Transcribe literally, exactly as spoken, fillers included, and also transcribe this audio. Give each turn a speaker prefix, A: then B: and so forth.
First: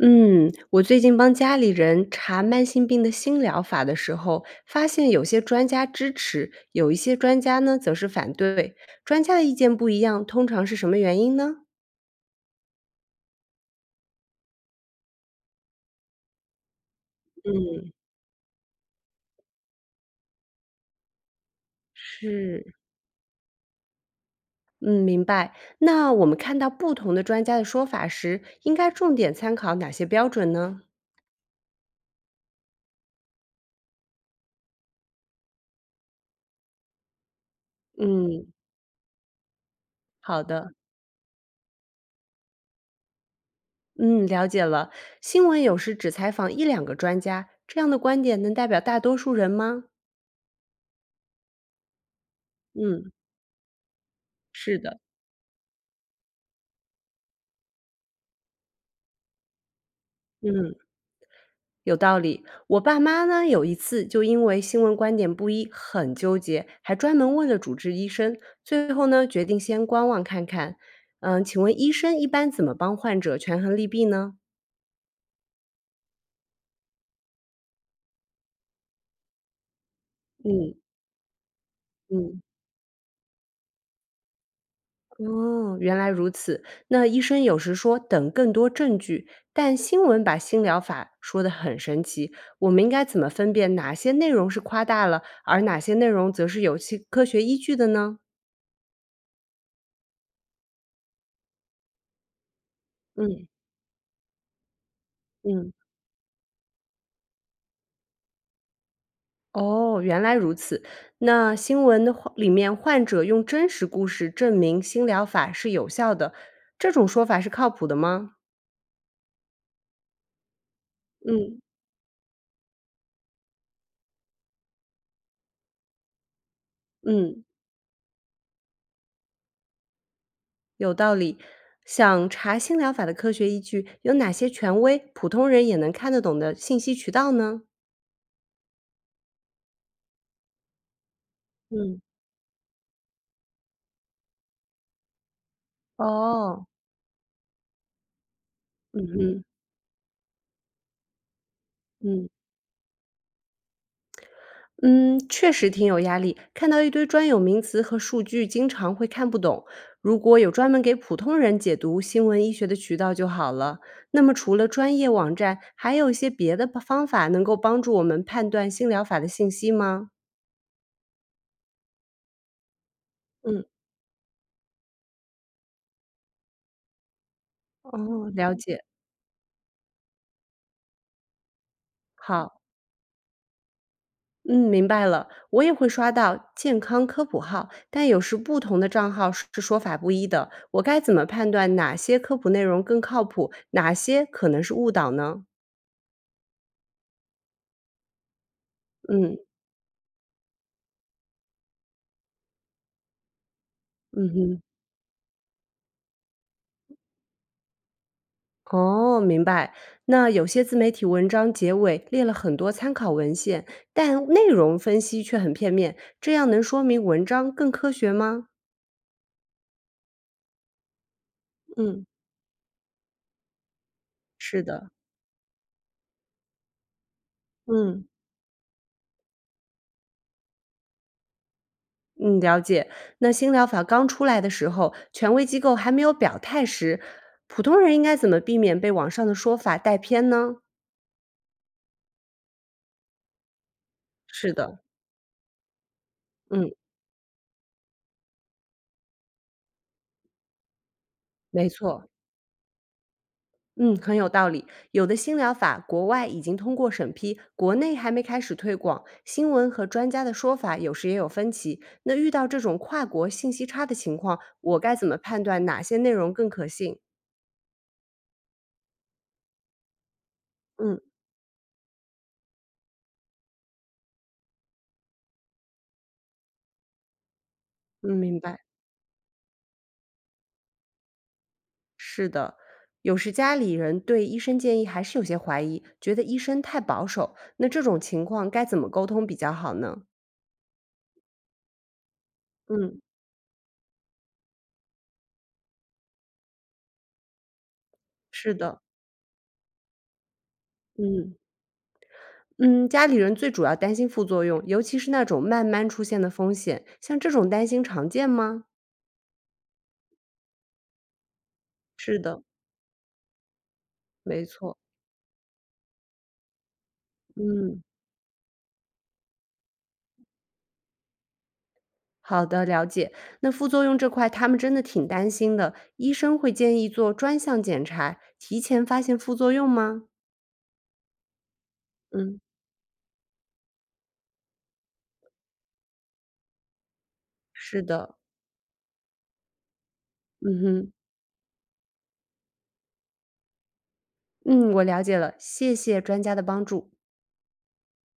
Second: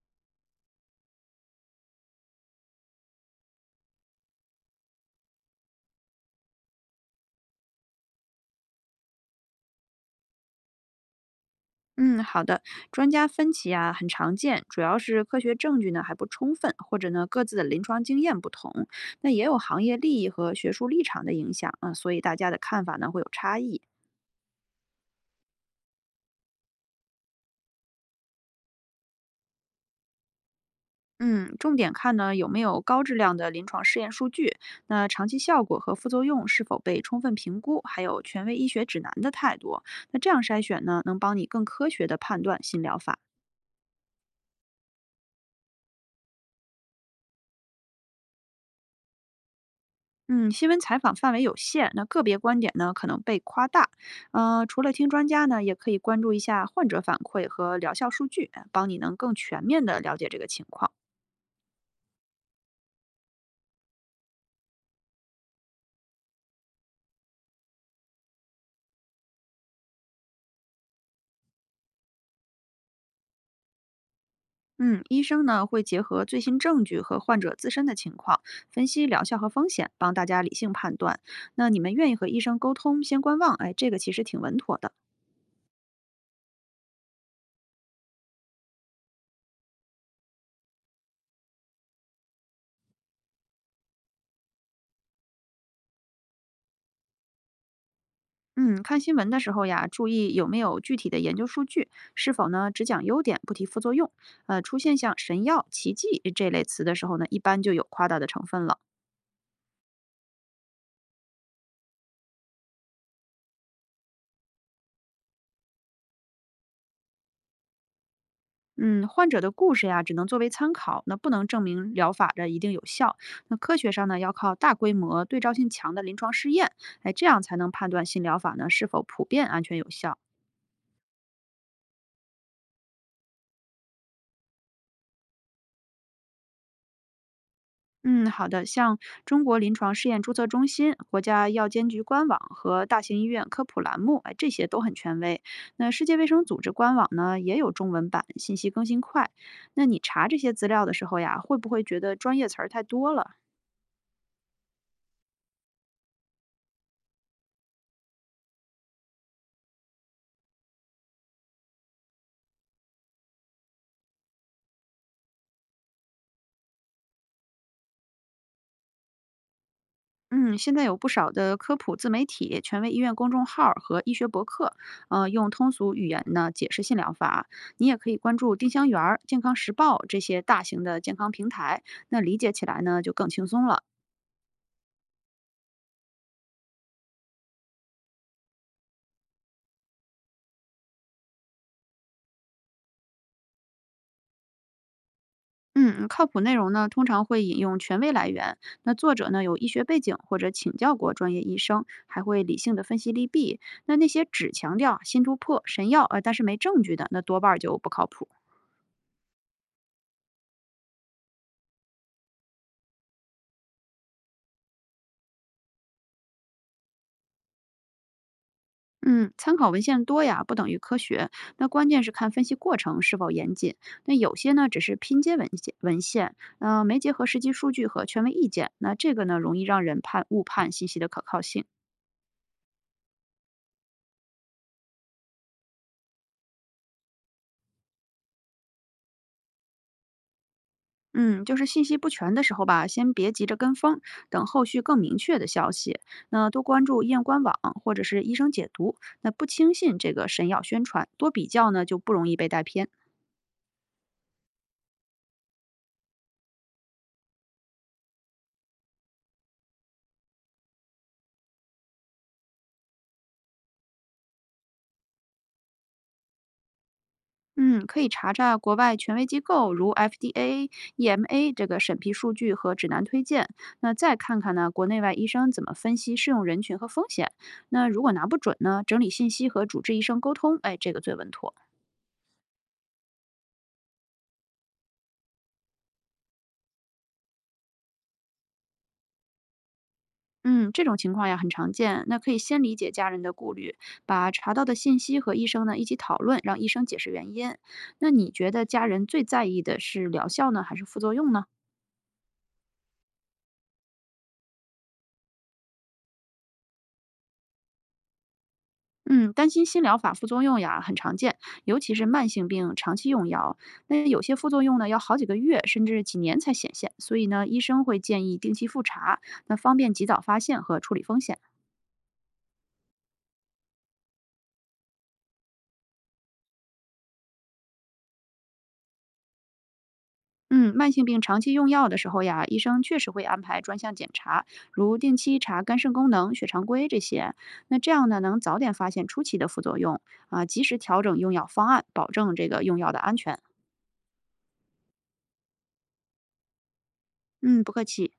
A: 嗯，我最近帮家里人查慢性病的新疗法的时候，发现有些专家支持，有一些专家呢则是反对。专家的意见不一样，通常是什么原因呢？
B: 嗯，好的。专家分歧啊，很常见，主要是科学证据呢还不充分，或者呢各自的临床经验不同，那也有行业利益和学术立场的影响啊，所以大家的
A: 是，
B: 看法呢会有差异。
A: 嗯，明白。那我们看到不同的专家的说法时，应该重点参考哪些标准呢？
B: 嗯，重点看呢有没有高质量的临床试验数据，那长期效果和副作用是否被充分评估，还有权
A: 嗯，
B: 威医学指南的态度。那这
A: 好
B: 样筛
A: 的，
B: 选呢，能帮你更科学的判断新疗法。
A: 嗯，了解了。新闻有时只采访一两个专家，这样的观点能代表大多数人吗？
B: 嗯，新闻采访范围有限，那个别观点呢可
A: 嗯，
B: 能被夸大。呃，
A: 是
B: 除了
A: 的，
B: 听专家呢，也可以关注一下患者反馈和疗效数据，帮你能更全面的了解这个情
A: 嗯。
B: 况。
A: 有道理。我爸妈呢，有一次就因为新闻观点不一很纠结，还专门问了主治医生，最后呢决定先观望看看。嗯，请问医生一般怎么帮患者权衡利弊呢？
B: 嗯，医生呢会结合最新证据和患者自身的情况，分析疗效和风险，帮大家理性
A: 嗯
B: 判断。那你们愿意和
A: 嗯，
B: 医生沟通，先观望，哎，这个其实挺稳妥的。
A: 哦，原来如此。那医生有时说等更多证据，但新闻把新疗法说得很神奇，我们应该怎么分辨哪些内容是夸大了，而哪些内容则是有其科学依据的呢？
B: 嗯，看新闻的时候呀，注意有没有具体的研究数据，是否呢只讲优点
A: 嗯
B: 不提副作用。呃，出现像"神药”
A: 嗯。
B: “奇迹"这类词的时候呢，一般就有夸大的成分了。
A: 哦，原来如此。那新闻的话里面，患者用真实故事证明新疗法是有效的，这种说法是靠谱的吗？
B: 嗯，患者的故事呀，只能作为参考，那不能
A: 嗯
B: 证明疗法的一定有效。那科学上呢，要靠大规模、对照性强的临床试验，哎，这样
A: 嗯，
B: 才能判断新疗法呢是否普遍安全有效。
A: 有道理。想查新疗法的科学依据，有哪些权威、普通人也能看得懂的信息渠道呢？
B: 嗯，好的。像中国临床试验注册中心、国家药监
A: 嗯，
B: 局官网和大型医院科普栏目，哎，这些都很权威。那世界卫生组
A: 哦，
B: 织官网呢，也有中文版，信息更新
A: 嗯
B: 快。
A: 嗯
B: 那你查这些资料的时候呀，会不会觉得
A: 嗯。
B: 专业词儿太多了？
A: 嗯，确实挺有压力。看到一堆专有名词和数据，经常会看不懂。如果有专门给普通人解读新闻医学的渠道就好了。那么，除了专业网站，还有一些别的吧方法能够帮助我们判断新疗法的信息吗？
B: 嗯，现在有不少的科普自媒体、权威医院公众号
A: 嗯，
B: 儿和医学博客，呃，用通俗语言呢解释性疗法。你
A: 哦，
B: 也可以关
A: 了
B: 注丁
A: 解。
B: 香园儿健康时报这些大型的健康平台，那理解
A: 好，
B: 起来呢就更轻松了。
A: 嗯，明白了。我也会刷到健康科普号，但有时不同的账号是说法不一的。我该怎么判断哪些科普内容更靠谱，哪些可能是误导呢？
B: 嗯，靠谱内容呢，通常会引用权威来源。那作者
A: 嗯。
B: 呢有医学背景或者请教过专业医生，还会理性的分析利弊。那那些
A: 嗯
B: 只
A: 哼，
B: 强调新突破、神药，呃，但是没证据的，那多半儿就不靠谱。
A: 哦，明白。那有些自媒体文章结尾列了很多参考文献，但内容分析却很片面，这样能说明文章更科学吗？
B: 嗯，参考文献多呀，不等于科学。那关键
A: 嗯
B: 是看分析过程是否严谨。那有些
A: 是
B: 呢只
A: 的，
B: 是拼接文献，文献，嗯、没结合实际数据和
A: 嗯，
B: 权威意见。那这个呢容易让人判误判信息的可靠性。
A: 嗯，了解。那新疗法刚出来的时候，权威机构还没有表态时，普通人应该怎么避免被网上的说法带偏呢？
B: 嗯，就是信息不全的时候吧，先别急着跟风，等
A: 是
B: 后
A: 的，
B: 续更明确的消息。那多
A: 嗯，
B: 关注医院官网或者是医生解读，那不轻信这个神药宣传，多比
A: 没
B: 较呢就
A: 错。
B: 不容易被带偏。
A: 嗯，很有道理。有的新疗法国外已经通过审批，国内还没开始推广。新闻和专家的说法有时也有分歧。那遇到这种跨国信息差的情况，我该怎么判断哪些内容更可信？
B: 嗯，可以查查国外权威机构如 F D A、
A: 嗯
B: E M A 这个审批数据和指南推荐，那再看看呢国内外医生怎么分析适用人群和风险。那如
A: 嗯，
B: 果拿不
A: 明
B: 准
A: 白。
B: 呢，整理信息和主治医生沟通，哎，这个最稳妥。
A: 有时家里人对医生建议还是有些怀疑，觉得医生太保守。那这种情况该怎么沟通比较好呢？
B: 嗯，这种情况呀很常见。那可以先理解
A: 嗯，
B: 家人的顾虑，把查到的信息和医生呢一起讨论，让医生解释原因。那你觉
A: 是
B: 得
A: 的，
B: 家人最在意的是疗效呢，还是副作用
A: 嗯。
B: 呢？
A: 嗯，家里人最主要担心副作用，尤其是那种慢慢出现的风险，像这种担心常见吗？
B: 嗯，担心新疗法副作用呀很常见，尤其是
A: 是
B: 慢
A: 的，
B: 性病长期用药。那有些
A: 没
B: 副作
A: 错。
B: 用呢要好几个月甚至几年才显现，所以呢医
A: 嗯，
B: 生会建议定期复查，那方便及早发现和处理风险。
A: 好的，了解。那副作用这块，他们真的挺担心的。医生会建议做专项检查，提前发现副作用吗？
B: 嗯，慢性病长期用药的时候
A: 嗯，
B: 呀，医生确实会安排专项检查，如定期查肝肾功能、血常规这些。那
A: 是
B: 这样
A: 的。
B: 呢，能早点发现初期的副作用啊，
A: 嗯
B: 及时
A: 哼，
B: 调整用药方案，保证这个用药的安全。
A: 嗯，我了解了，谢谢专家的帮助。
B: 嗯，不客气。